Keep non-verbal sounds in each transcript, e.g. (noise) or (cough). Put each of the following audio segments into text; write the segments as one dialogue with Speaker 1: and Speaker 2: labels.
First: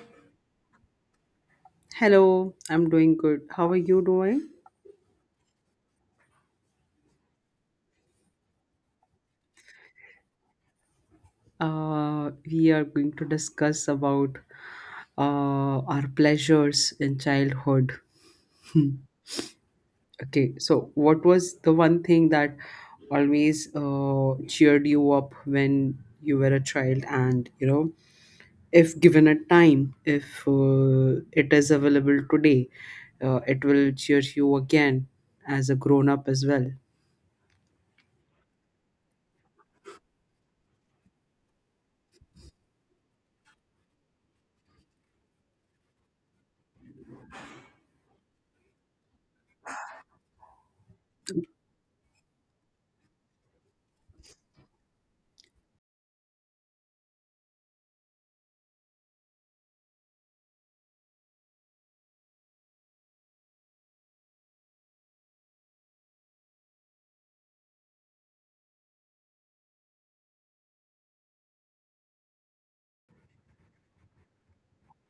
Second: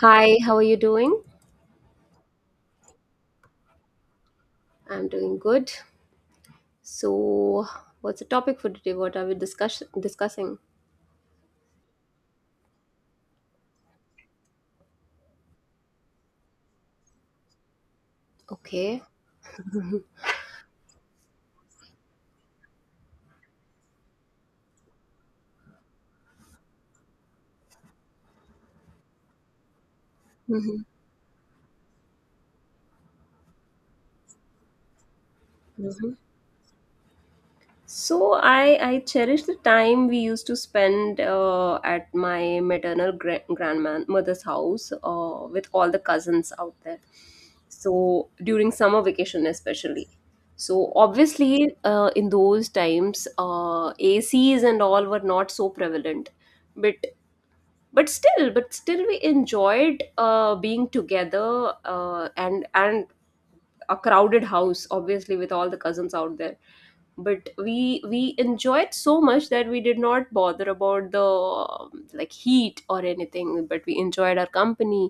Speaker 1: Hi, how are you doing?
Speaker 2: Hello, I'm doing good. How are you doing?
Speaker 1: I'm doing good. So, what's the topic for today? What are we discussing?
Speaker 2: We are going to discuss about our pleasures in childhood.
Speaker 1: Okay.
Speaker 2: Okay, so what was the one thing that always cheered you up when you were a child? And if given a time, if
Speaker 1: hmm
Speaker 2: it is available today, it will cheer you again as a grown
Speaker 1: hmm
Speaker 2: up as well.
Speaker 1: So, I cherish the time we used to spend at my maternal grandmother's house with all the cousins out there. So, during summer vacation especially. So obviously, in those times, ACs and all were not so prevalent. But but still we enjoyed being together, and a crowded house, obviously, with all the cousins out there, but we enjoyed so much that we did not bother about the like heat or anything, but we enjoyed our company,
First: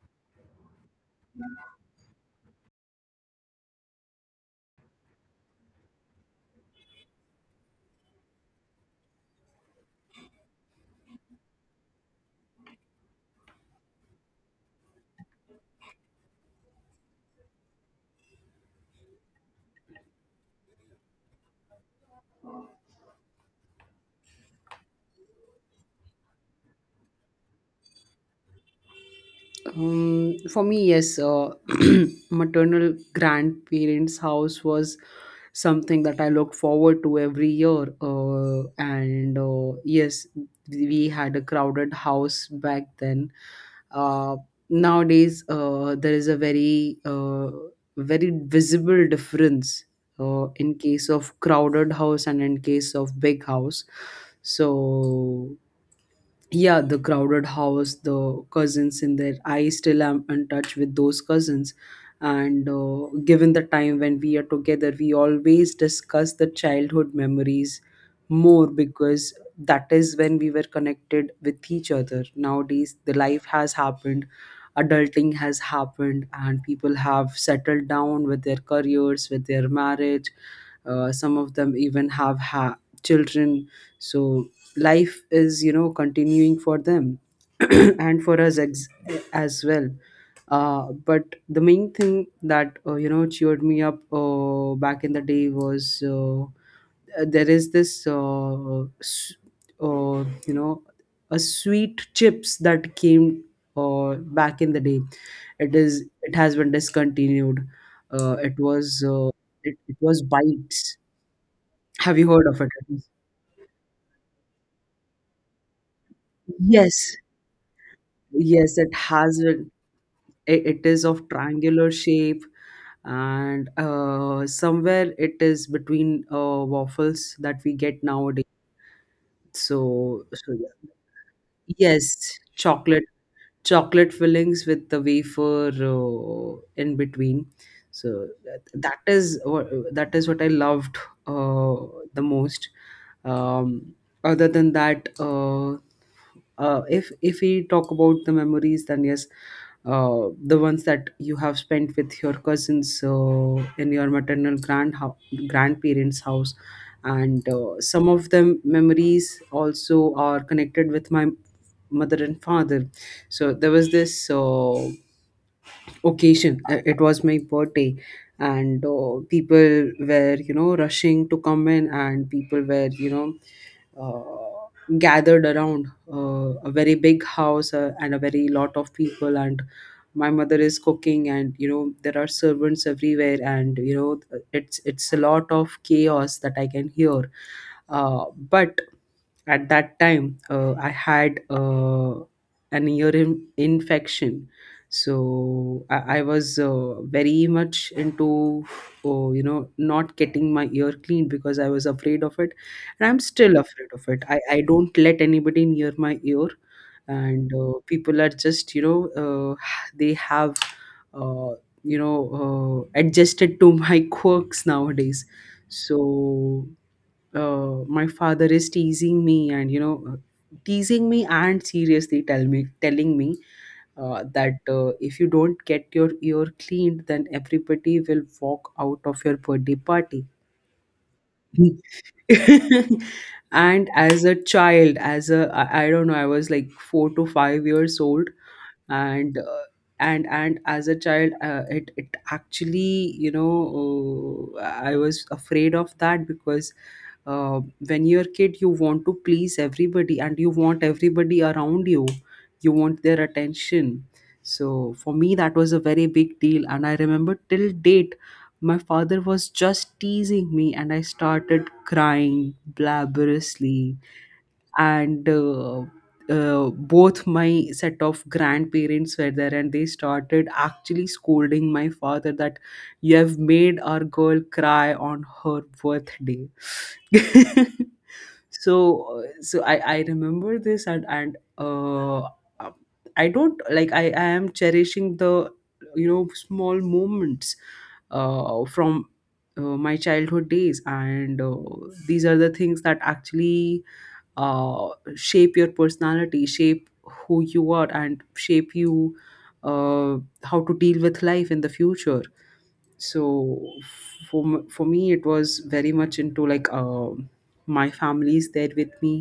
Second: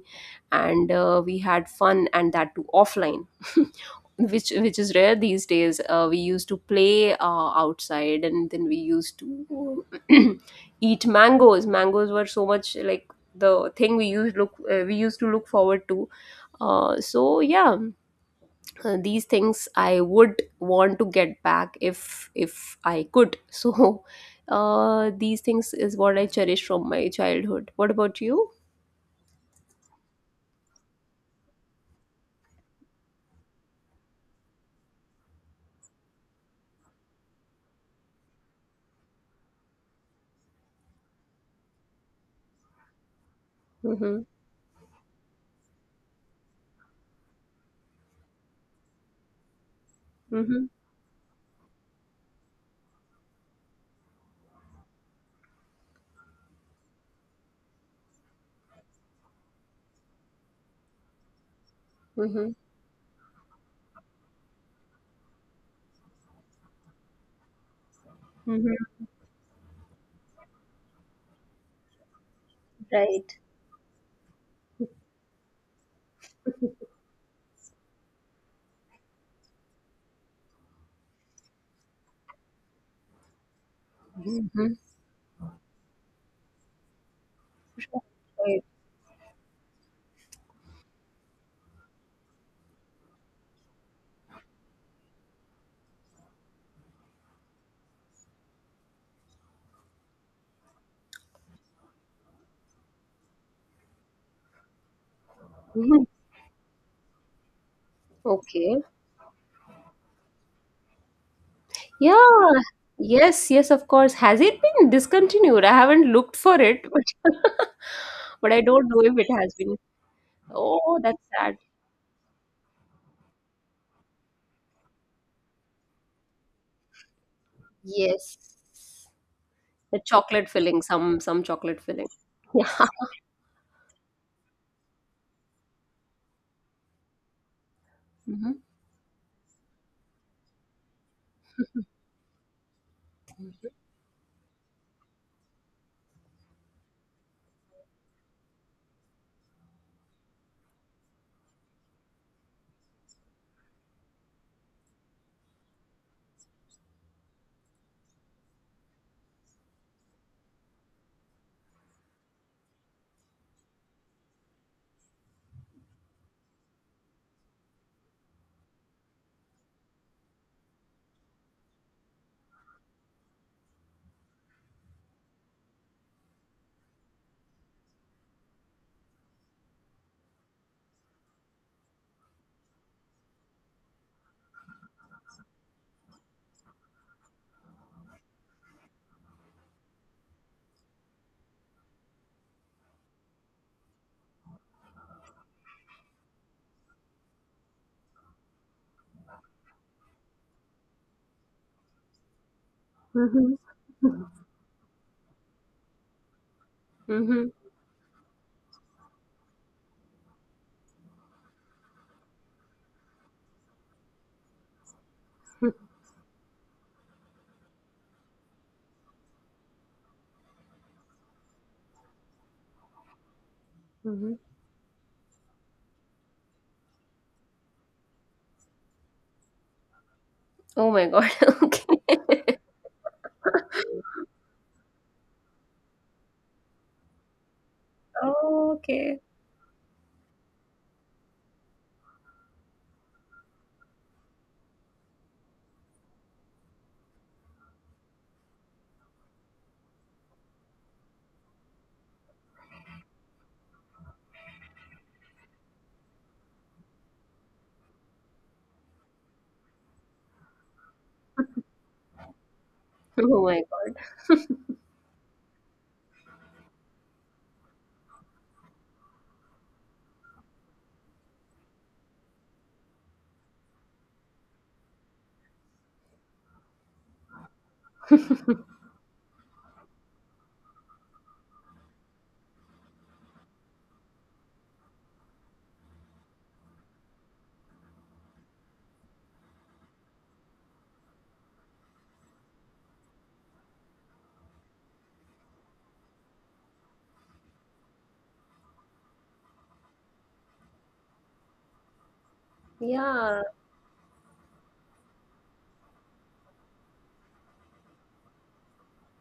Speaker 1: and we had fun, and that too offline. (laughs) Which is rare these days. We used to play outside, and then we used to (clears throat) eat mangoes. Mangoes were so much like the thing we used to look forward to. Yeah, these things I would want to get back if I could. (laughs) so these things is what I cherish from my childhood. What about you?
Speaker 2: For me, yes, (clears throat) maternal grandparents' house was something that I looked forward to every year. And yes, we had a crowded house back then.
Speaker 1: Mm-hmm.
Speaker 2: Uh, Nowadays, there is a very, very visible difference
Speaker 1: Mm-hmm.
Speaker 2: in case of crowded house and in case of big house. So yeah, the crowded house, the cousins in there, I still am in touch with those cousins.
Speaker 1: Mm-hmm.
Speaker 2: And given the time when we are together, we always discuss the childhood memories more,
Speaker 1: Mm-hmm.
Speaker 2: because that is when we were connected with each other. Nowadays the
Speaker 1: Right.
Speaker 2: life has happened, adulting has happened, and people have settled down with their careers, with their marriage. Some of them even have children. So
Speaker 1: Mm-hmm.
Speaker 2: life is, continuing for them (clears throat) and for us
Speaker 1: Right.
Speaker 2: as well. But the main thing that cheered me up back in the day was, there is this, uh, you know a sweet chips that came back in the day. it
Speaker 1: Mhm.
Speaker 2: is it has been discontinued. It
Speaker 1: Okay.
Speaker 2: was, it was bites. Have you heard
Speaker 1: Yeah,
Speaker 2: of it?
Speaker 1: yes, yes, of course. Has it been discontinued? I haven't looked for it. (laughs)
Speaker 2: Yes,
Speaker 1: But I
Speaker 2: yes,
Speaker 1: don't
Speaker 2: it
Speaker 1: know if it
Speaker 2: has.
Speaker 1: has been.
Speaker 2: It
Speaker 1: Oh,
Speaker 2: is
Speaker 1: that's
Speaker 2: of
Speaker 1: sad.
Speaker 2: triangular shape, and somewhere it is between waffles that we get
Speaker 1: Yes,
Speaker 2: nowadays.
Speaker 1: the
Speaker 2: so,
Speaker 1: chocolate
Speaker 2: so
Speaker 1: filling,
Speaker 2: yeah.
Speaker 1: some chocolate filling.
Speaker 2: Yes,
Speaker 1: (laughs) Yeah.
Speaker 2: chocolate fillings with the wafer in between. So
Speaker 1: Mm-hmm.
Speaker 2: that is what I loved uh, the most. um, Other than that, if we talk about the memories, then yes, uh, the ones that you have spent with your cousins, in your maternal grandparents house. And some of them memories also are connected with my mother and father. So there was this occasion. It was my birthday, and people were, rushing to come in, and people were, gathered around a very big house and a very lot of people. And my mother is cooking, and, there are servants everywhere, and, it's a lot of chaos that I can hear. But at that time, I had an ear infection. So I was very much into, oh, not getting my ear cleaned, because I was afraid of it. And I'm
Speaker 1: Mhm.
Speaker 2: still afraid of it. I don't let anybody near my ear.
Speaker 1: Mhm.
Speaker 2: And people are just, (sighs) they have, uh, adjusted to (laughs) my quirks nowadays. So my father is teasing me and seriously telling me
Speaker 1: Mhm. (laughs)
Speaker 2: that if you don't get your ear cleaned, then everybody will walk out of your birthday party.
Speaker 1: Oh my God. (laughs)
Speaker 2: (laughs)
Speaker 1: Okay. (laughs)
Speaker 2: And as a child, as a I don't know, I was like 4 to 5 years old.
Speaker 1: Okay.
Speaker 2: And uh, and and as a child, it actually, I was afraid of that, because uh, when you're a kid, you want to please everybody, and you want everybody around you. You want their attention. So for me, that was a very big deal, and I remember till date my father was just teasing me, and I started crying
Speaker 1: Oh my God.
Speaker 2: blabberously. And both my set of grandparents were there, and they started actually scolding my father that you have made our girl cry on her birthday. (laughs) So I remember this. And I don't like, I am cherishing the, small moments from, my childhood days. And these are the things that actually uh, shape your personality, shape who you are, and shape you, uh, how to deal with life in the future.
Speaker 1: Yeah.
Speaker 2: So for me, it was very much into, like, my family is there with me.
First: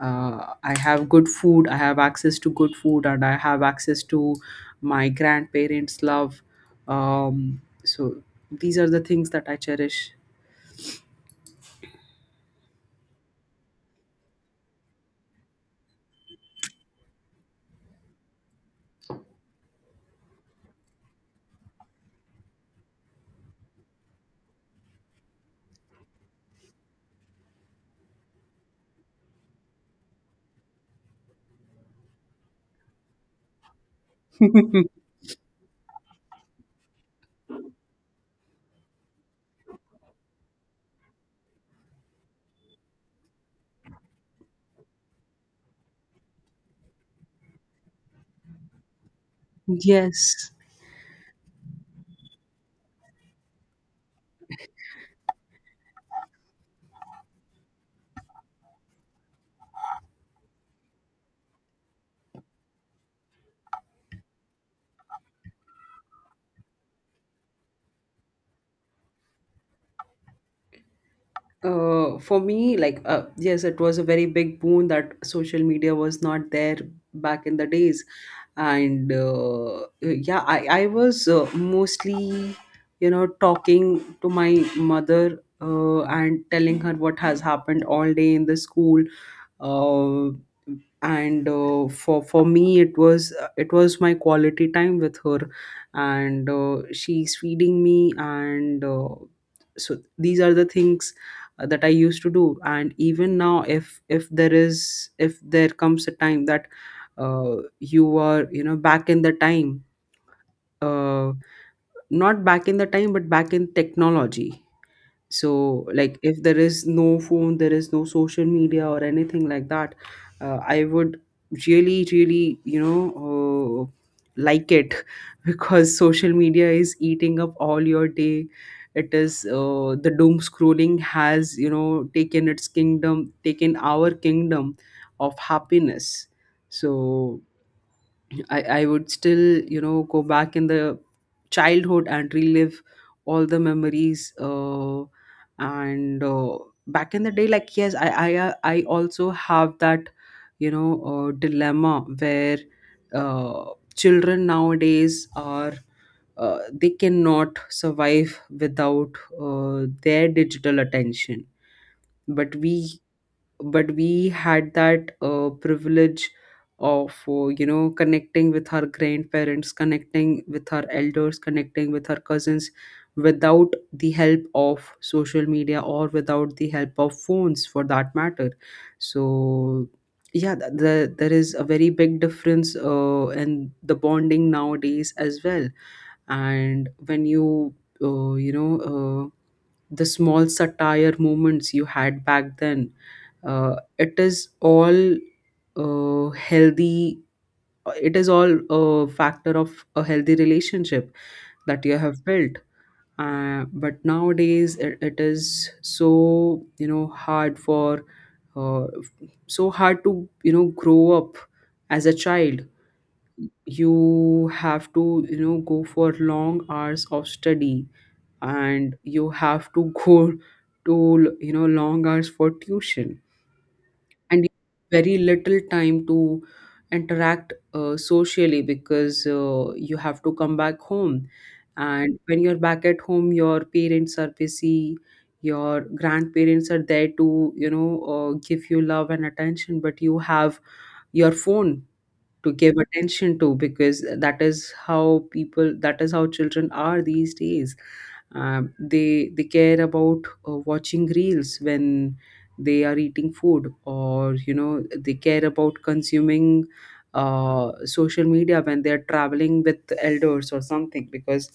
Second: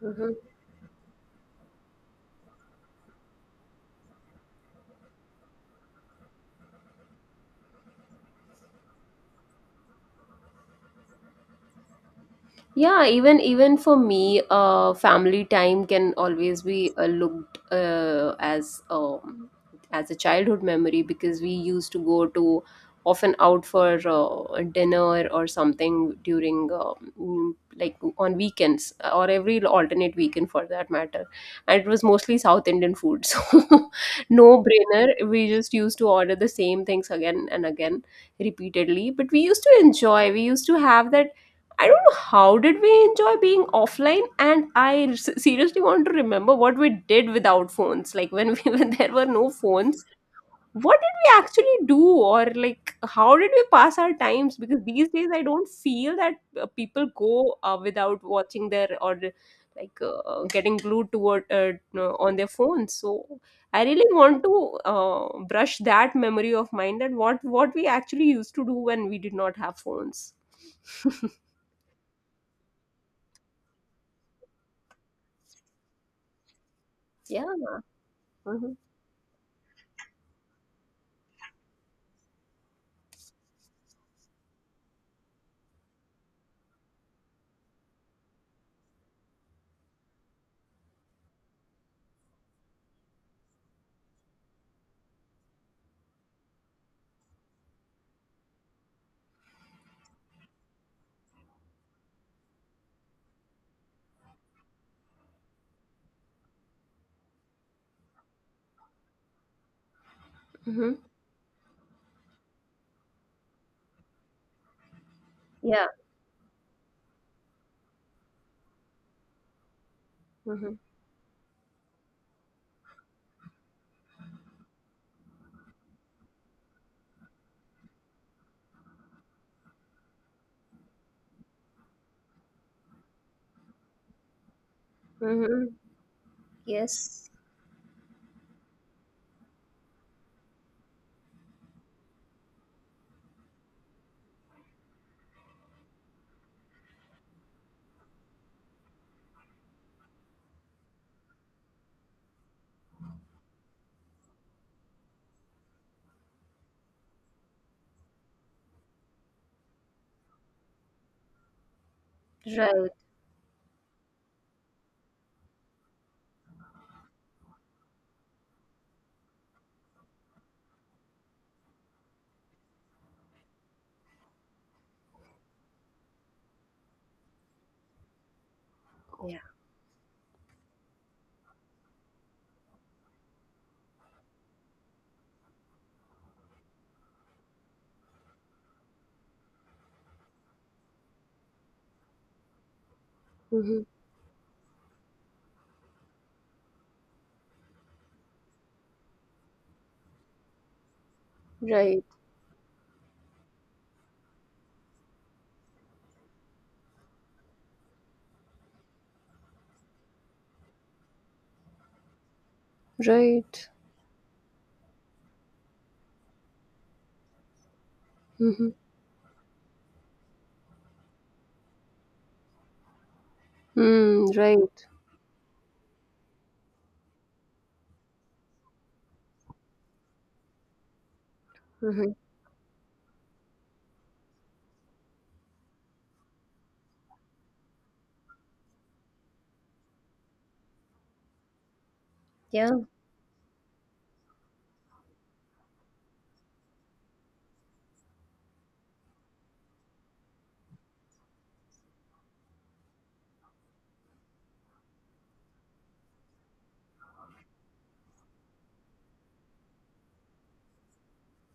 Speaker 1: Mhm.
Speaker 2: I have good food. I have access to good food, and I have access to my grandparents' love. So these are the things that I cherish.
Speaker 1: Yeah, even for me, family time can always be, looked, as a childhood memory, because we used to go to often out for dinner or something during like on weekends or every alternate weekend for that matter. And it was mostly South Indian food. (laughs) So, no
Speaker 2: (laughs)
Speaker 1: brainer, we just used to order the same things again and again repeatedly, but we used to enjoy. We used to have that. I don't know how did we enjoy being offline, and seriously want to remember what we did without phones. Like when we (laughs) when there were no phones,
Speaker 2: Yes.
Speaker 1: what did we actually do, or like how did we pass our times? Because these days I don't feel that people go without watching their or like getting glued toward on their phones. So I really want to brush that memory of mine that what we actually used to do when we did not have phones. (laughs)
Speaker 2: For me, like, yes, it was a very big boon that social media was not there
Speaker 1: Yeah.
Speaker 2: back in the days.
Speaker 1: Mhm.
Speaker 2: And yeah, I was mostly, talking to my mother and telling her what has happened all day in the school, uh, and for me, it was my quality time with her, and she's feeding me, and so these are the things that I used to do. And even now, if there comes a time that you are, back in the time,
Speaker 1: Mm-hmm.
Speaker 2: uh, not back in the time but back in technology. So,
Speaker 1: Yeah.
Speaker 2: like, if there is no phone, there is no social media or anything like that,
Speaker 1: Mm-hmm.
Speaker 2: I would really, really, like it. (laughs) Because social media is eating up all your day. It is, the doom scrolling has, taken its kingdom, taken our kingdom of
Speaker 1: Mm-hmm.
Speaker 2: happiness.
Speaker 1: Yes.
Speaker 2: So, I would still, go back in the childhood and relive all the memories. And back in the day, like, yes, I also have that, dilemma where uh, children nowadays are, they cannot survive without their digital attention. But
Speaker 1: Right.
Speaker 2: we but we had that privilege of connecting with our grandparents, connecting with our elders, connecting with our cousins, without the help of social media or without the help of phones for that matter.
Speaker 1: Yeah.
Speaker 2: So yeah, there is a very big difference in the bonding nowadays as well. And when you, you know uh, the small satire moments you had back then,
Speaker 1: Mm-hmm.
Speaker 2: it is all healthy. It is all a factor of a healthy relationship that you
Speaker 1: Right.
Speaker 2: have built. But nowadays it is so, hard for, uh, so hard to, grow up as a child.
Speaker 1: Right.
Speaker 2: You have to, go for long hours of study,
Speaker 1: Mm-hmm.
Speaker 2: and you have to go to, long hours for tuition.
Speaker 1: Mm,
Speaker 2: And
Speaker 1: right.
Speaker 2: very little time to interact socially, because you have to come back home.
Speaker 1: Mm-hmm.
Speaker 2: And when you're back at home, your parents are busy, your grandparents are there to, give you love and attention, but you have your phone to give
Speaker 1: Yeah.
Speaker 2: attention to, because that is how people, that is how children are these days. They care about watching reels when they are eating food, or, they care about consuming social media when they are traveling with elders or something, because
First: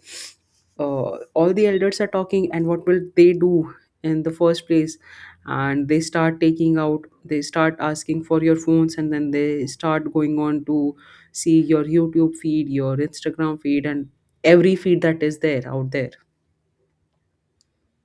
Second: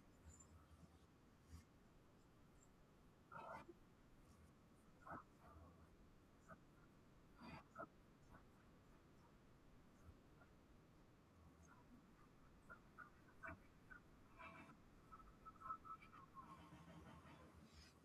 Speaker 2: all the elders are talking, and what will they do in the first place. And they start asking for your phones, and then they start going on to see your YouTube feed, your Instagram feed, and every feed that is there out there.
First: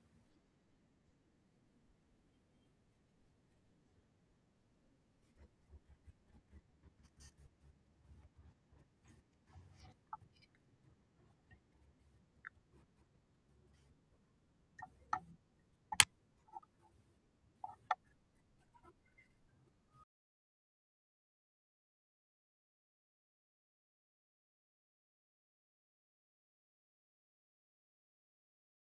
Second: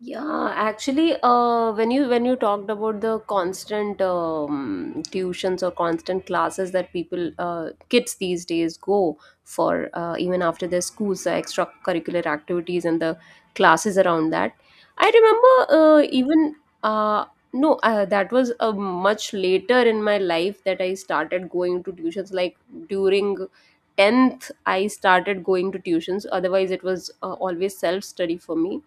Speaker 1: Yeah, actually, when you talked about the constant tuitions or constant classes that people, kids these days go for, even after their schools, the extracurricular activities and the classes around that. I remember even uh, no, that was much later in my life that I started going to tuitions. Like during 10th, I started going to tuitions. Otherwise, it was always self study for me,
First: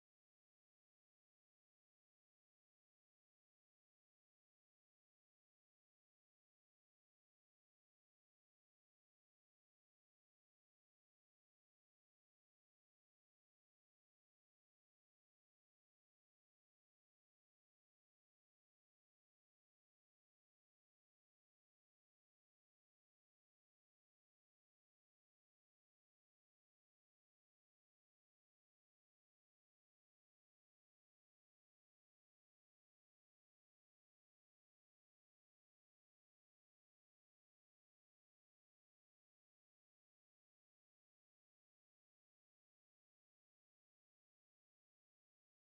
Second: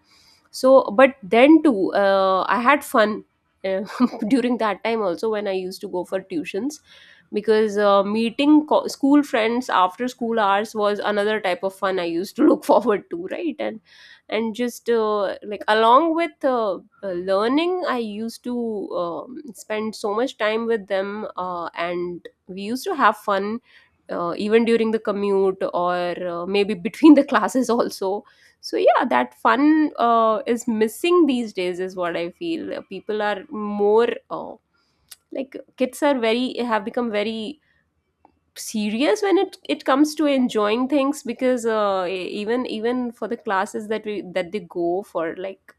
Speaker 1: so but then too I had fun, uh, (laughs) during that time also when I used to go for tuitions, because meeting school friends after school hours was another type of fun I used to look (laughs) forward to, right? And just, like along with learning, I used to spend so much time with them, and we used to have fun, even during the commute or maybe between the (laughs) classes also. So yeah, that fun, is missing these days is what I feel. People are more, like kids are very have become very serious when it comes to enjoying things, because even for the classes that we that they go for, like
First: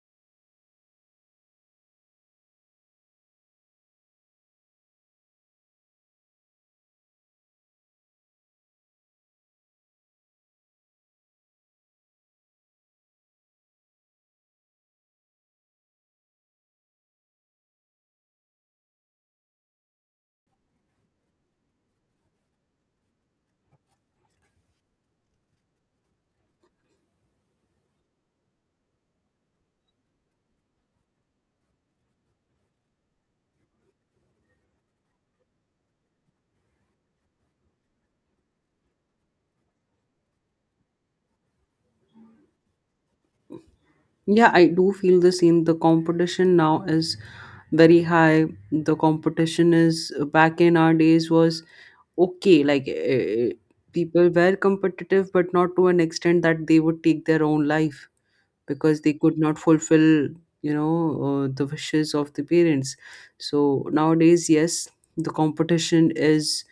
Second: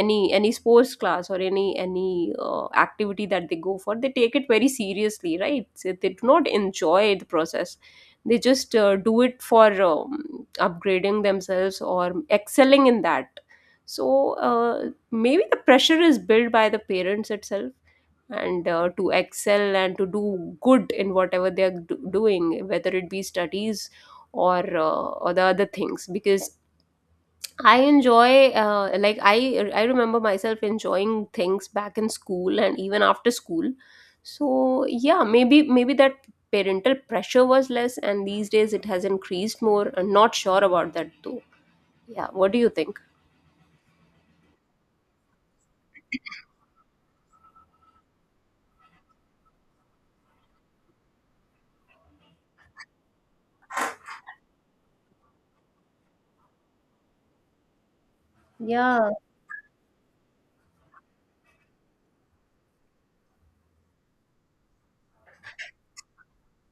Speaker 1: any sports class or any activity that they go for, they take it very seriously, right? So they do not enjoy the process. They just do it for upgrading themselves or excelling in that. So maybe the pressure is built by the parents itself, and to excel and to do good in whatever they are doing, whether it be studies or the other things. Because I enjoy, I remember myself enjoying things back in school and even after school. So yeah, maybe that parental pressure was less, and these days it has increased more. I'm not sure about that though. Yeah, what do you think?
Speaker 2: Yeah, I do feel the same. The competition now is very high. The competition, is back in our days, was okay. Like, people were competitive, but not to an extent that they would take their own life, because
Speaker 1: Yeah,
Speaker 2: they could not fulfill, the wishes of the parents. So nowadays, yes, the competition is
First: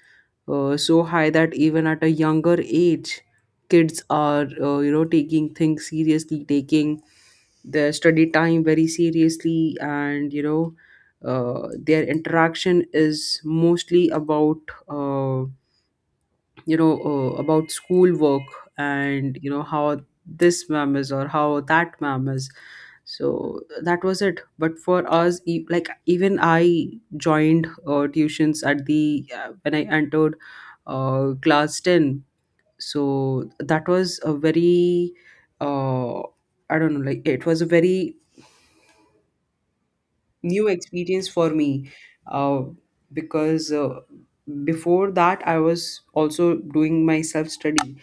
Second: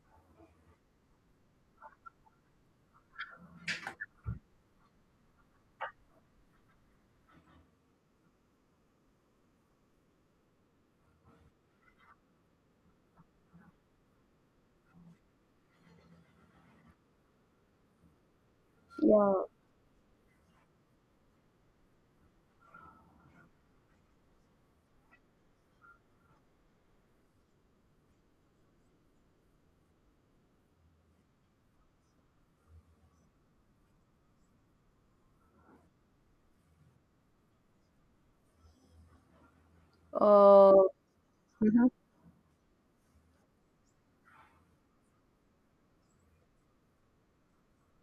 Speaker 2: so high that even at a younger age, kids are, taking things seriously, taking their study time very seriously. And, their interaction is mostly uh, about schoolwork, and,
Speaker 1: yeah.
Speaker 2: how this ma'am is or how that ma'am is. So that was it. But for us like, even I joined tuitions at the when I entered class 10. So that was a very, uh, I don't know, like, it was a very new
Speaker 1: Uh,
Speaker 2: experience for
Speaker 1: mhm,
Speaker 2: me. uh, because before that, I was also doing my self study,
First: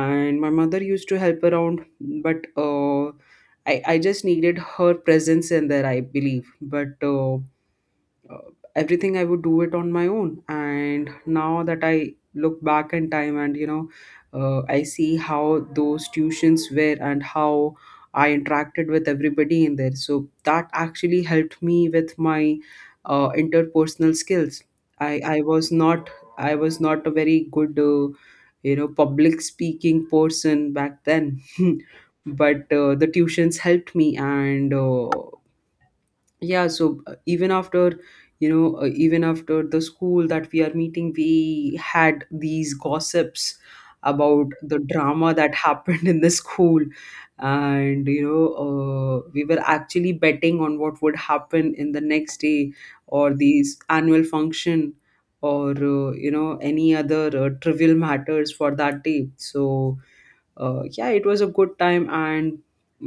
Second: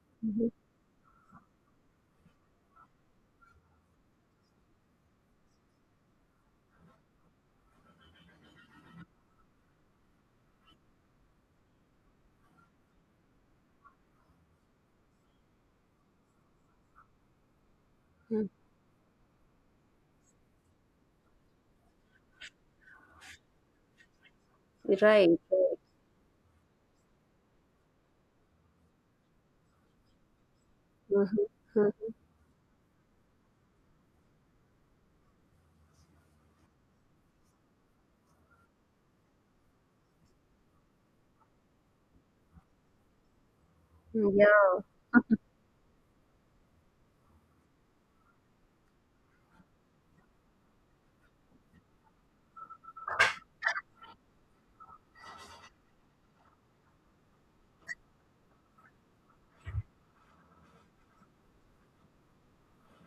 Speaker 2: and my
Speaker 1: mhm,
Speaker 2: mother used to help around. But I just needed her presence in there, I believe. But uh, everything, I would do it on my own. And now that I look back in time, and, I see how those tuitions were and how I
Speaker 1: mhm.
Speaker 2: interacted with everybody in there. So that actually helped me with my interpersonal skills. I,
Speaker 1: Right.
Speaker 2: I was
Speaker 1: Right.
Speaker 2: not I was not a very good public speaking person back
Speaker 1: Mhm,
Speaker 2: then (laughs)
Speaker 1: mhm.
Speaker 2: but the tuitions helped me and yeah. So even after even after the school that we are meeting, we had these gossips about the
Speaker 1: Yeah,
Speaker 2: drama
Speaker 1: (laughs)
Speaker 2: that (laughs) happened in the school. And we were actually betting on what would happen in the next day, or these annual function, or any other trivial matters for that day. So yeah, it was a good time. And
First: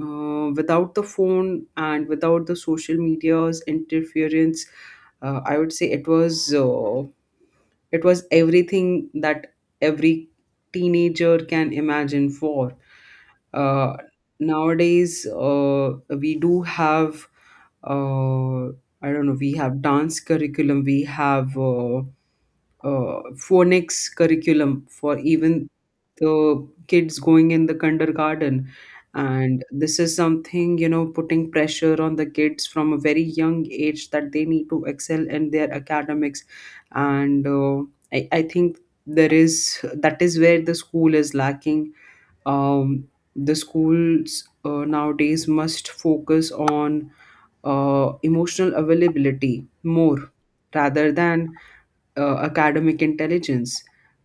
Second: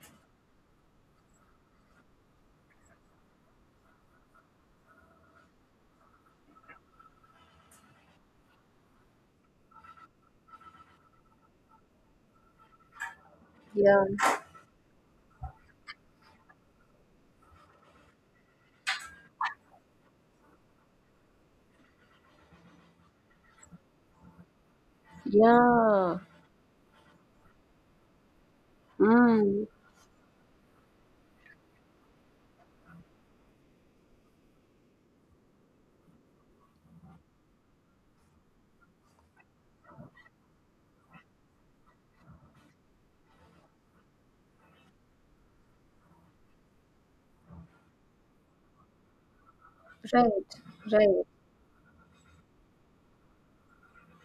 Speaker 2: without the phone and without the social media's interference, I would say it was everything that every teenager can imagine for. Uh,
Speaker 1: yeah,
Speaker 2: Nowadays, we do have uh, I don't know. We have dance curriculum. We have. Uh, Phonics curriculum for even
Speaker 1: yeah.
Speaker 2: the kids going in the kindergarten. And
Speaker 1: Mm,
Speaker 2: this is something, you know, putting pressure on the kids from a very young age that they need to excel in their academics. And I think there is that is where the school is lacking. um, the schools nowadays must focus on emotional availability
Speaker 1: right,
Speaker 2: more rather
Speaker 1: right.
Speaker 2: than academic intelligence.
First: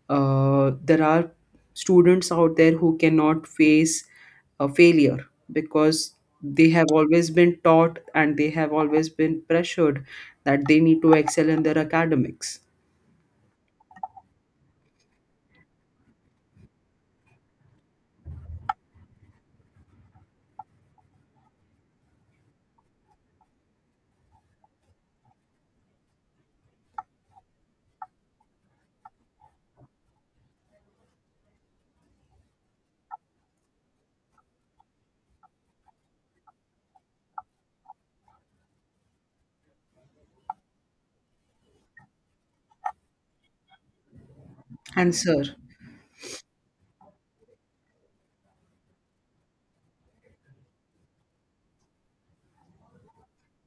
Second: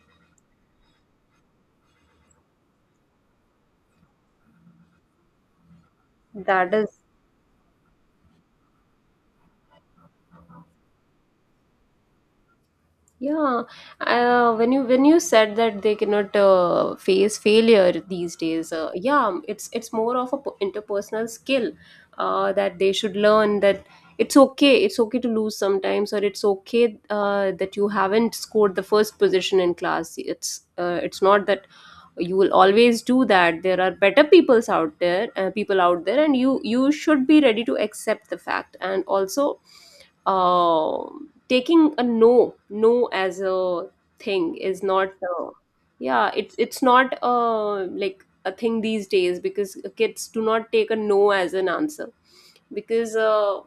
Speaker 2: There are students out there who cannot face a failure because they
Speaker 1: That
Speaker 2: have
Speaker 1: is.
Speaker 2: always been taught and they have always been pressured that they need to excel in their academics.
Speaker 1: Yeah, when you said that they cannot face failure these days, yeah, it's more of a interpersonal skill that they should learn that it's okay to lose sometimes, or it's okay that you haven't scored the first position in class. It's not that you will always do that. There are better peoples out there, people out there, and you should be ready to accept the fact. And also, uh, taking a no as a thing is not, uh,
Speaker 2: Answer
Speaker 1: yeah, it's not, like a thing these days, because kids do not take a no as an answer. Because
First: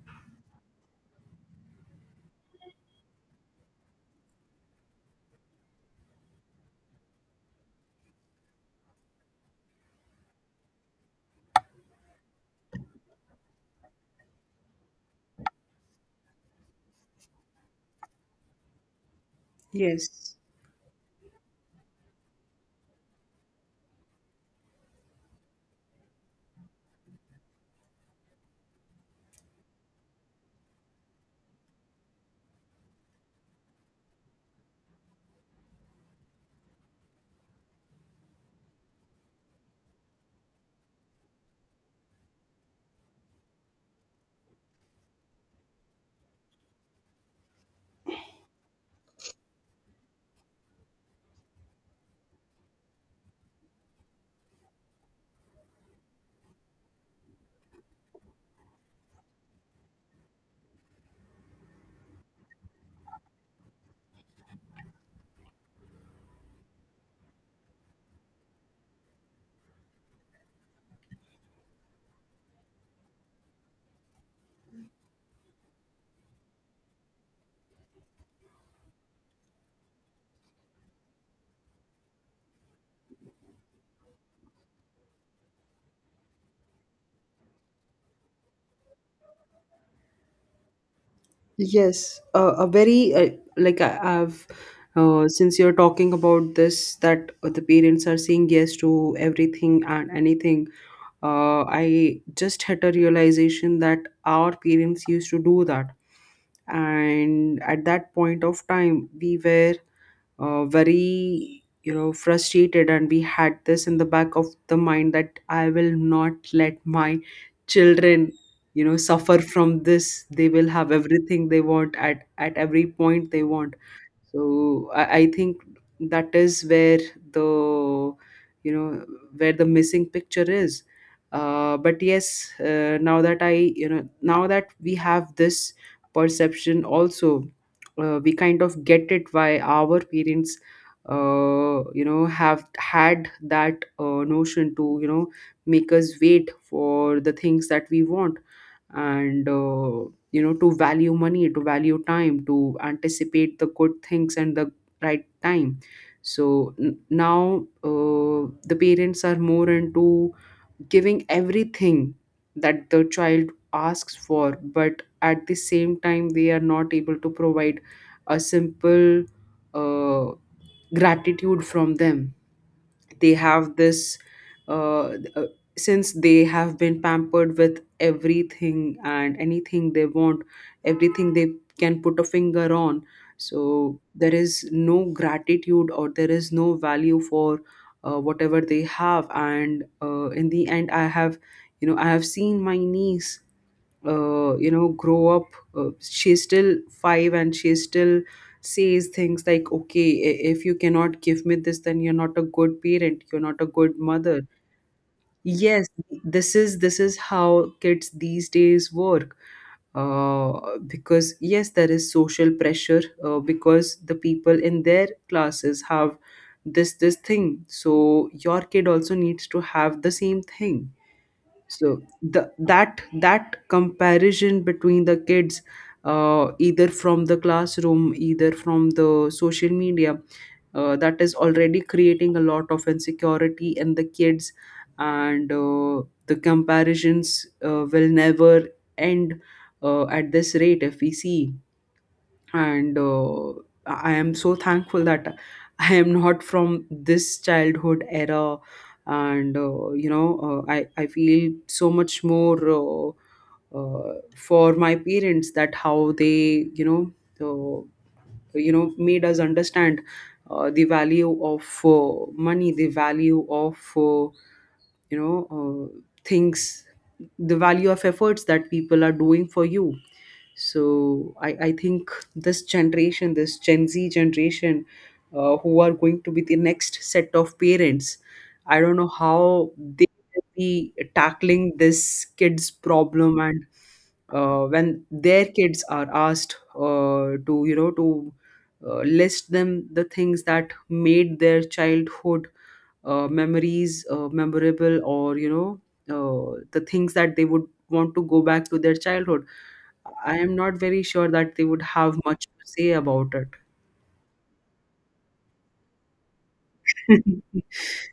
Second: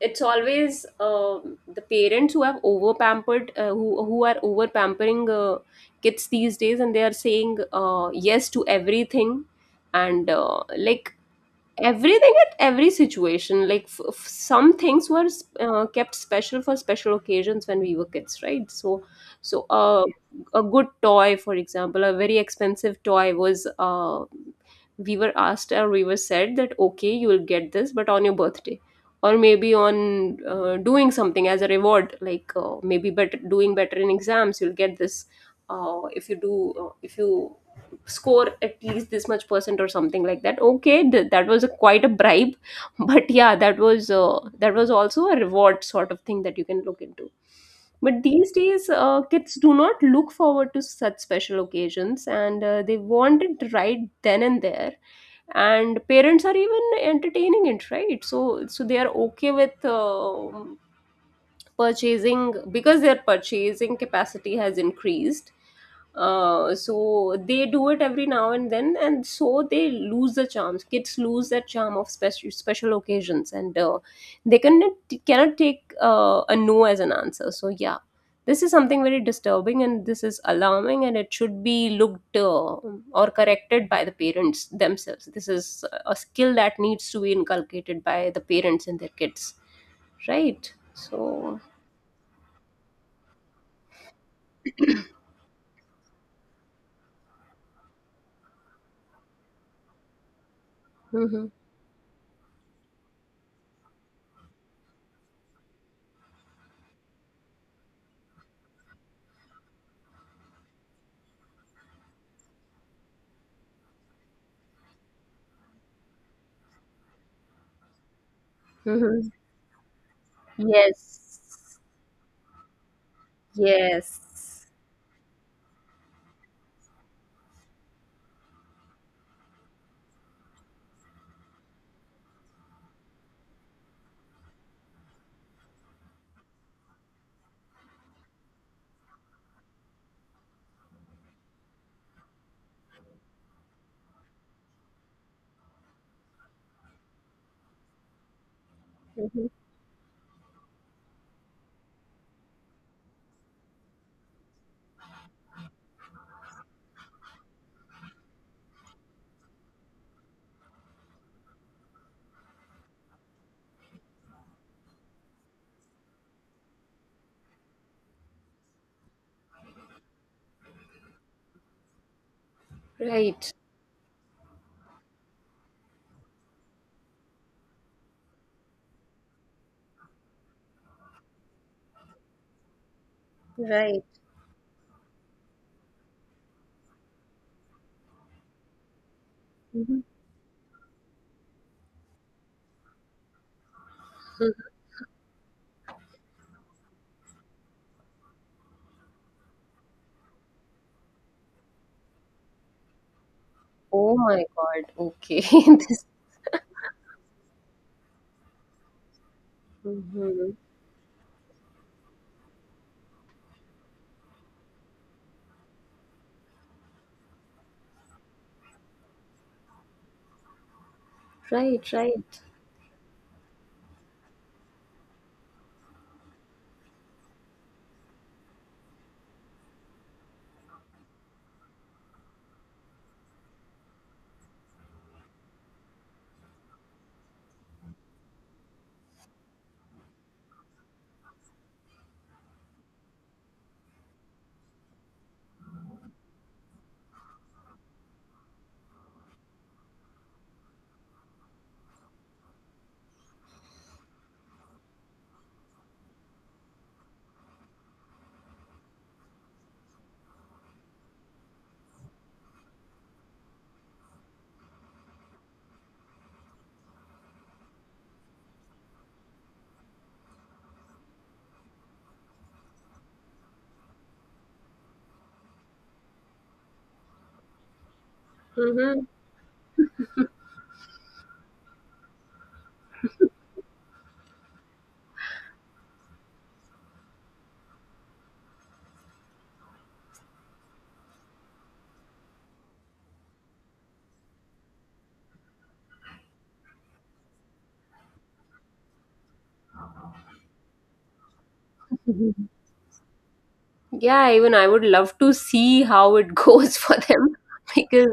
Speaker 1: it's always, the parents who have over pampered, who are over pampering, kids these days, and they are saying yes to everything. And like everything at every situation. Like some things were kept special for special occasions when we were kids, right? So
Speaker 2: yes,
Speaker 1: a good toy, for example, a very expensive toy, was we were asked or we were said that okay, you will get this but on your birthday, or maybe on doing something as a reward. Like maybe better doing better in exams you'll get this. If you score at least this much percent or something like that, okay, that was a, quite a bribe, (laughs) but yeah, that was, that was also a reward sort of thing that you can look into. But these days kids do not look forward to such special occasions, and they want it right then and there. And parents are even entertaining it, right? So so they are okay with purchasing, because their purchasing capacity has increased. So they do it every now and then, and so they lose the charms. Kids lose that charm of special occasions, and they cannot cannot take a no as an answer. So yeah, this is something very disturbing, and this is alarming, and it should be looked, or corrected by the parents themselves. This is a skill that needs to be inculcated by the parents and their kids, right? So
Speaker 2: yes, a very like I, I've. Since you're talking about this, that the parents are saying yes to everything and anything,
Speaker 1: mhm,
Speaker 2: I just had a realization that our parents used to do that. And at that point of time, we were very, you know, frustrated, and we had this in the back of the mind that I will not let my children, you know,
Speaker 1: mhm.
Speaker 2: suffer from this. They will have everything they
Speaker 1: Yes,
Speaker 2: want at every point they want.
Speaker 1: yes.
Speaker 2: So I think that is where the, you know, where the missing picture is. But yes, now that I you know now that we have this perception also, we kind of get it why our parents, have had that notion to, you know, make us wait for the things that we want.
Speaker 1: Mhm.
Speaker 2: And you know, to value money, to value time, to anticipate the good things and the right time. So n- now the parents are more into giving everything that the child asks for, but at the same time they are not able to provide a simple uh, gratitude from them. They
Speaker 1: Right.
Speaker 2: have this uh, uh, since they have been pampered with everything and anything they want, everything they can put a finger on, so
Speaker 1: Right.
Speaker 2: there is no gratitude or there is no value for whatever they have. And
Speaker 1: Mhm.
Speaker 2: in the end, I have, you know, I have seen my niece
Speaker 1: Mhm.
Speaker 2: you know, grow up. She's still 5 and she still says things like, okay, if you cannot give me this then you're not a good parent, you're not a good
Speaker 1: Oh
Speaker 2: mother.
Speaker 1: my God. Okay. (laughs)
Speaker 2: Yes,
Speaker 1: This.
Speaker 2: this is, this is how kids these days work. uh,
Speaker 1: Mhm.
Speaker 2: because yes, there is social pressure, because the people in their classes have this thing, so your kid also needs to have the same thing.
Speaker 1: Right.
Speaker 2: So
Speaker 1: Right.
Speaker 2: the that comparison between the kids, either from the classroom, either from the social media, that is already creating a lot of insecurity in the kids. And the comparisons will never end at this rate if we see. And I am so thankful that I am not from this childhood era. And I feel so much more, for my parents, that how they, you know, made us understand the value of money, the value of things, the value of efforts that people are doing for you. So I think this generation, this gen Z generation, who are going to be the next set of parents, I don't know how they will be tackling this kids problem. And when their kids are asked to, you know, to list them the things that made their childhood memories memorable, or, you know, the things that they would want to go back to their childhood, I am not very sure that they would have much
Speaker 1: Mhm.
Speaker 2: to say about
Speaker 1: Yeah, even I would love to see how it goes (laughs) for them.
Speaker 2: it. (laughs)
Speaker 1: because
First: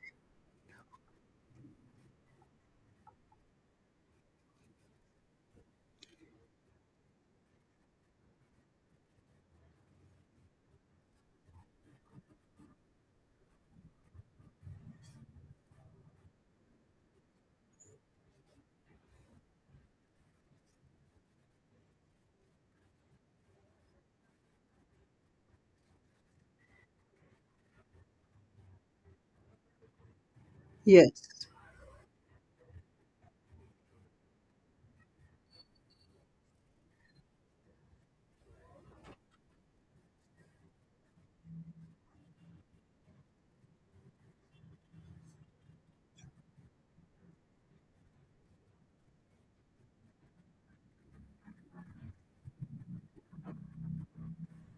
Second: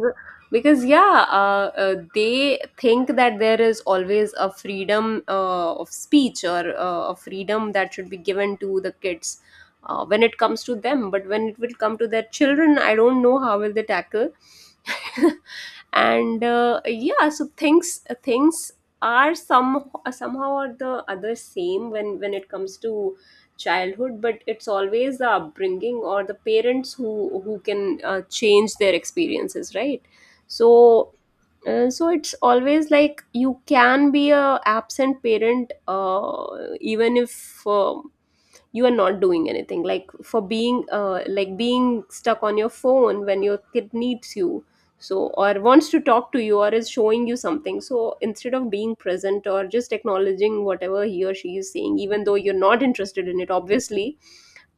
Speaker 1: because yeah, they think that there is always a freedom of speech or a freedom that should be given to the kids, when it comes to them, but when it will come to their children, I don't know how will they tackle. (laughs) And yeah, so things are somehow or the other same when it comes to childhood. But it's always the upbringing or the parents who can change their experiences, right? So
Speaker 2: Yes.
Speaker 1: it's always like you can be a absent parent, even if you are not doing anything, like for being, like being stuck on your phone when your kid needs you. So, or wants to talk to you, or is showing you something. So instead of being present or just acknowledging whatever he or she is saying, even though you're not interested in it, obviously,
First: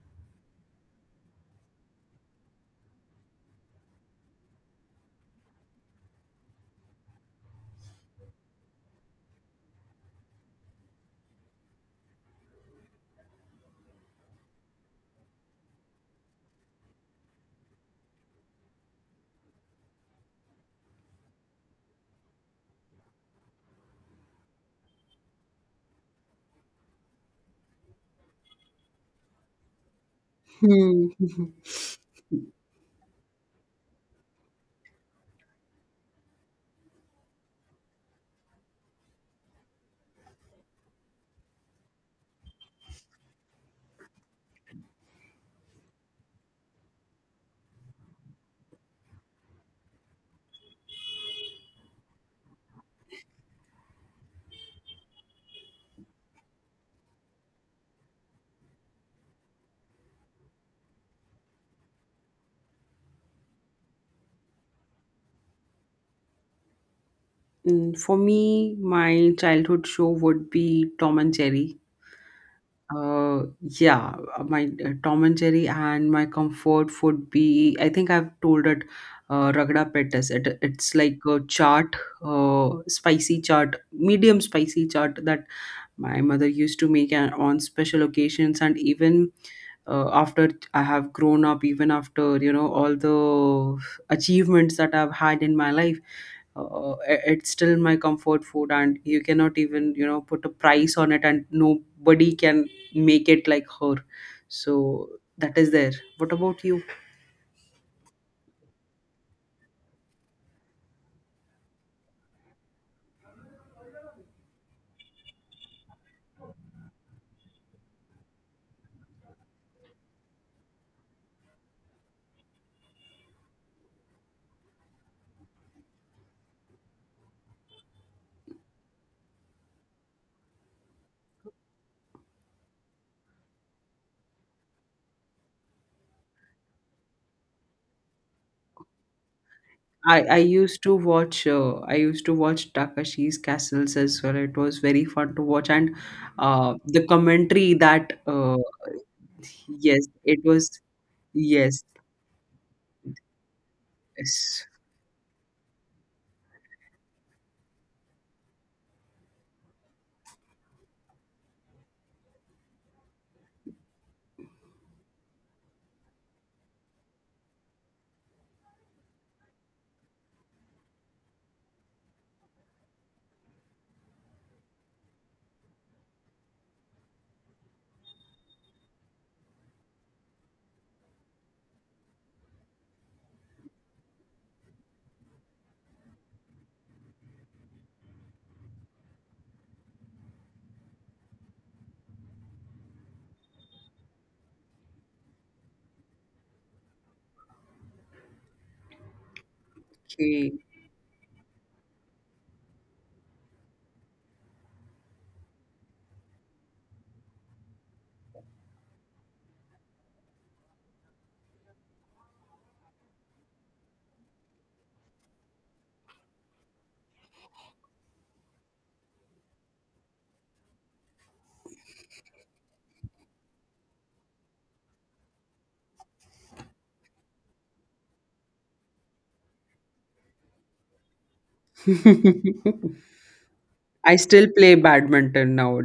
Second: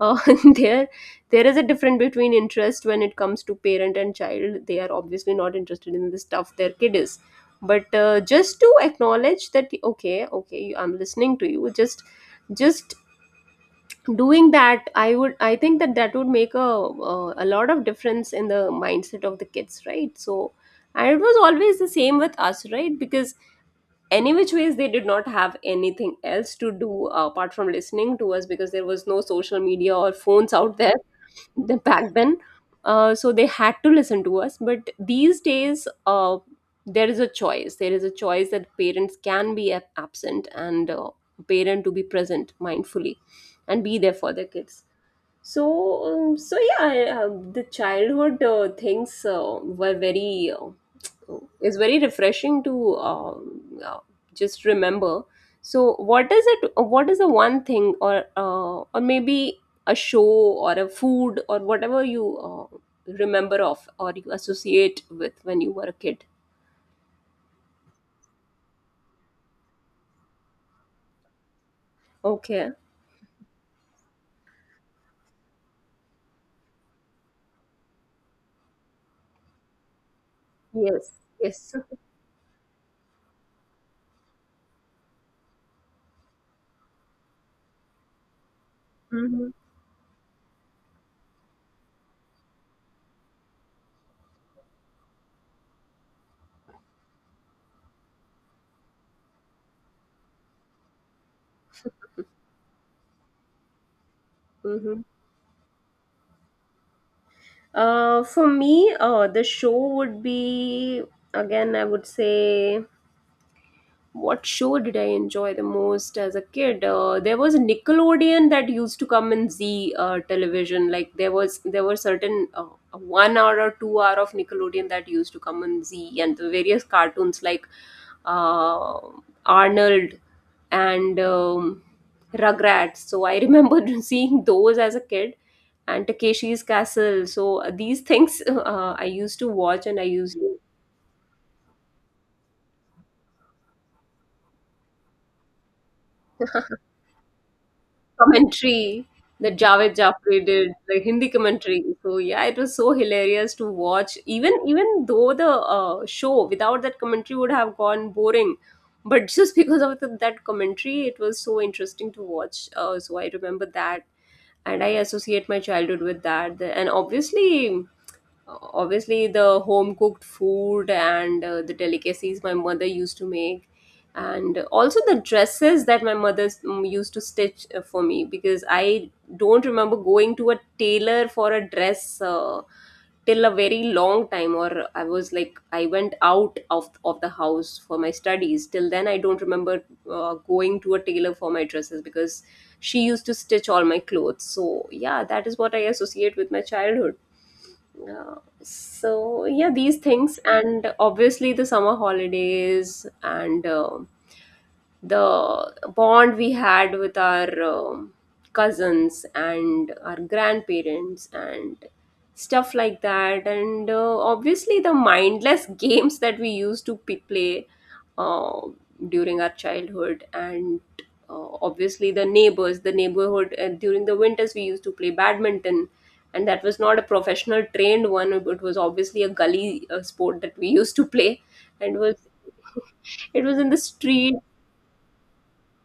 Speaker 1: uh, (laughs) there there is a difference between interest when it comes to parent and child. They are obviously not interested in the stuff their kid is. But just to acknowledge that okay, okay, I'm listening to you, just just doing that. I would I think that that would make a lot of difference in the mindset of the kids, right? So, and it was always the same with us, right? Because any which ways they did not have anything else to do apart from listening to us, because there was no social media or phones out there,
Speaker 2: Hmm. (laughs)
Speaker 1: the back then. So they had to listen to us. But these days there is a choice that parents can be absent, and parent to be present mindfully and be there for their kids. So Yeah, the childhood things were very is very refreshing to just remember. So, what is it? What is the one thing, or maybe a show or a food or whatever you remember of or you associate with when you were a kid?
Speaker 2: Mm, for me my childhood show would be Tom and Jerry.
Speaker 1: Okay.
Speaker 2: Uh, yeah, my Tom and Jerry. And my comfort would be, I think I've told it, Ragda Pettis. It's
Speaker 1: Yes.
Speaker 2: like a
Speaker 1: Yes.
Speaker 2: chaat, spicy chaat, medium spicy chaat that my mother used to make and on special occasions. And even
Speaker 1: Mm-hmm.
Speaker 2: after I have grown up, even after, you know, all the achievements that I've had in my life, it's still my comfort food and you cannot even, you know, put a price on it and nobody can make it like her.
Speaker 1: Mm-hmm.
Speaker 2: So that is there. What about you?
Speaker 1: For me, the show would be again. I would say, what show did I enjoy the most as a kid? There was Nickelodeon that used to come in Z television. Like there were certain 1 hour or 2 hour of Nickelodeon that used to come on Z, and the various cartoons like uh, Arnold and Rugrats. So I remember (laughs) seeing those as a kid, and Takeshi's Castle. So these things (laughs) I used to watch, and I
Speaker 2: i
Speaker 1: used
Speaker 2: i
Speaker 1: to
Speaker 2: used to watch uh, i used to watch Takashi's castles as well. It was very fun to watch. And the commentary that
Speaker 1: commentary that Javed
Speaker 2: yes, it
Speaker 1: Jaffri
Speaker 2: was.
Speaker 1: did, the Hindi commentary.
Speaker 2: Yes.
Speaker 1: So yeah, it was so hilarious to watch. Even
Speaker 2: Yes.
Speaker 1: even though the show without that commentary would have gone boring, but (laughs) just because of that commentary, it was so interesting to watch. So I remember that, and I associate my childhood with that. And obviously. Obviously the home cooked food and the delicacies my mother used to make, and also the dresses that my mother used to stitch for me, because I don't remember going to a tailor for a dress till a very long time, or I was like I went out of the house for my studies. Till then I don't remember going to a tailor for my dresses, because she used to stitch all my clothes. So yeah, that is what I associate with my childhood. uh, so yeah, these things,
Speaker 2: Okay.
Speaker 1: and obviously the summer holidays, and the bond we had with our cousins and our grandparents and stuff like that, and obviously the mindless (laughs) games that we used to play uh, during our childhood, and obviously the neighborhood during the winters we used to play badminton, and that was not a professional trained one. It was obviously a gully sport that we (laughs) used to play, and was
Speaker 2: (laughs)
Speaker 1: (laughs) it was in the
Speaker 2: I
Speaker 1: street,
Speaker 2: still play badminton now,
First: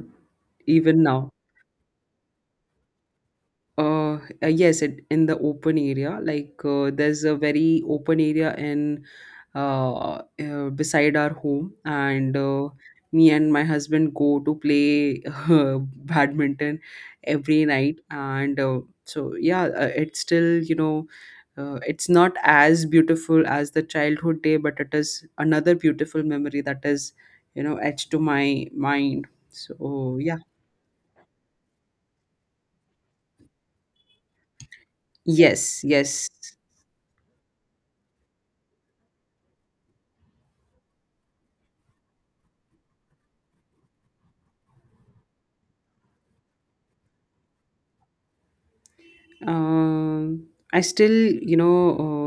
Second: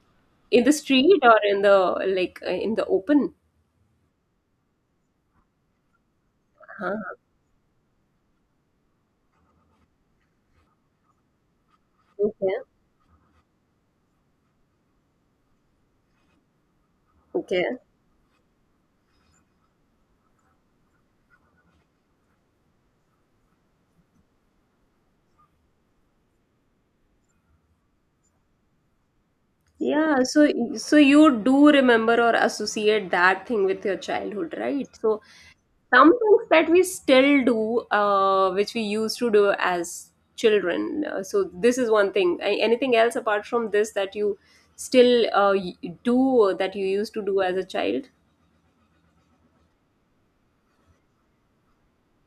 Speaker 2: even now.
Speaker 1: or in the like in the open?
Speaker 2: Yes, it in the open area. Like
Speaker 1: Huh.
Speaker 2: there's a very open area in beside our home, and
Speaker 1: Okay.
Speaker 2: me and my husband go to play (laughs) uh, badminton
Speaker 1: Okay.
Speaker 2: every night. And so yeah, it's still, you know, it's not as beautiful as the childhood day, but it is another beautiful memory that is, you know, etched to my mind. So
Speaker 1: Yeah,
Speaker 2: yeah,
Speaker 1: so you do remember or associate that thing with your childhood, right? So
Speaker 2: yes,
Speaker 1: some
Speaker 2: yes.
Speaker 1: things that we still do, which we used to do as children. So this is one thing. Anything else apart from this that you still do, or that you used to do as a child?
Speaker 2: Um, I still, you know,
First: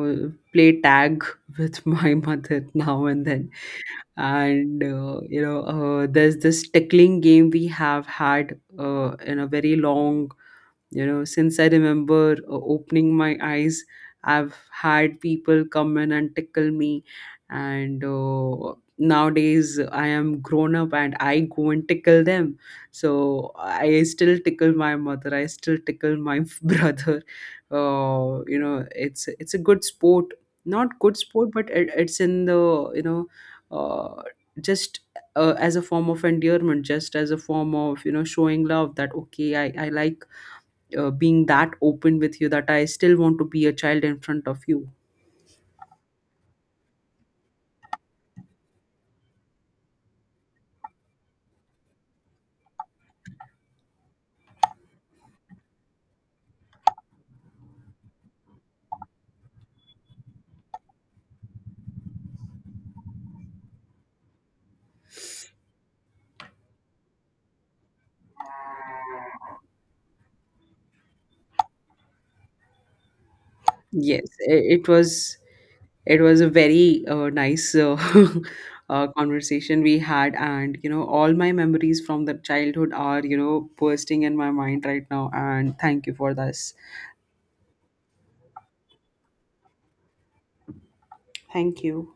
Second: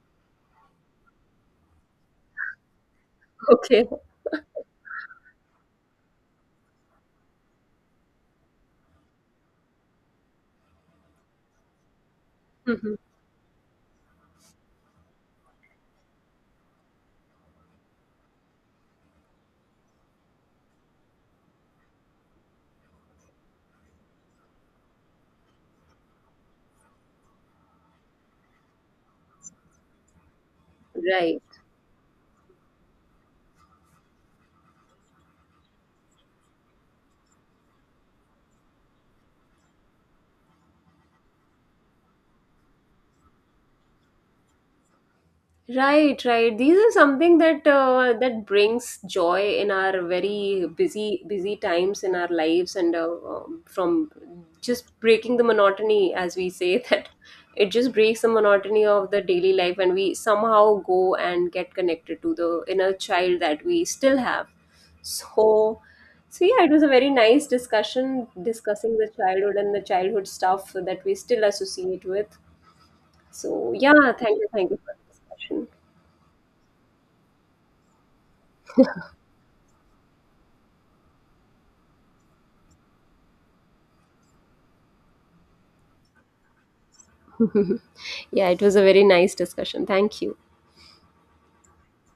Speaker 2: play tag with (laughs) my mother now and then.
Speaker 1: Okay.
Speaker 2: And you know, there's this tickling game we have had in a very long, you know, since I remember
Speaker 1: Mhm.
Speaker 2: opening my eyes, I've had people come in and tickle me, and nowadays I am grown up and I go and tickle them. So I still tickle my mother. I still tickle my (laughs) brother. You know, it's a good sport. Not good
Speaker 1: Right.
Speaker 2: sport, but it's in the, you know, uh, just as a form of endearment, just as a form of, you know, showing love that okay, I like being that open with you that I still want to be a child in front of you.
Speaker 1: Right, right. These are something that that brings joy in our very busy busy times in our lives, and from just breaking the monotony, as we say (laughs) that it just breaks the monotony of the daily life, and we somehow go and get connected to the inner child that we still have. So, so, yeah, it was a very nice discussion discussing the childhood and the childhood stuff that we still associate with. So yeah,
Speaker 2: Yes,
Speaker 1: thank you for the discussion.
Speaker 2: it was a very nice (laughs) conversation we had, and you know all my memories from the childhood are, you know, bursting in my mind right now. And thank you for this.
Speaker 1: (laughs) Yeah, it was a very nice discussion. Thank you.
Speaker 2: Thank you.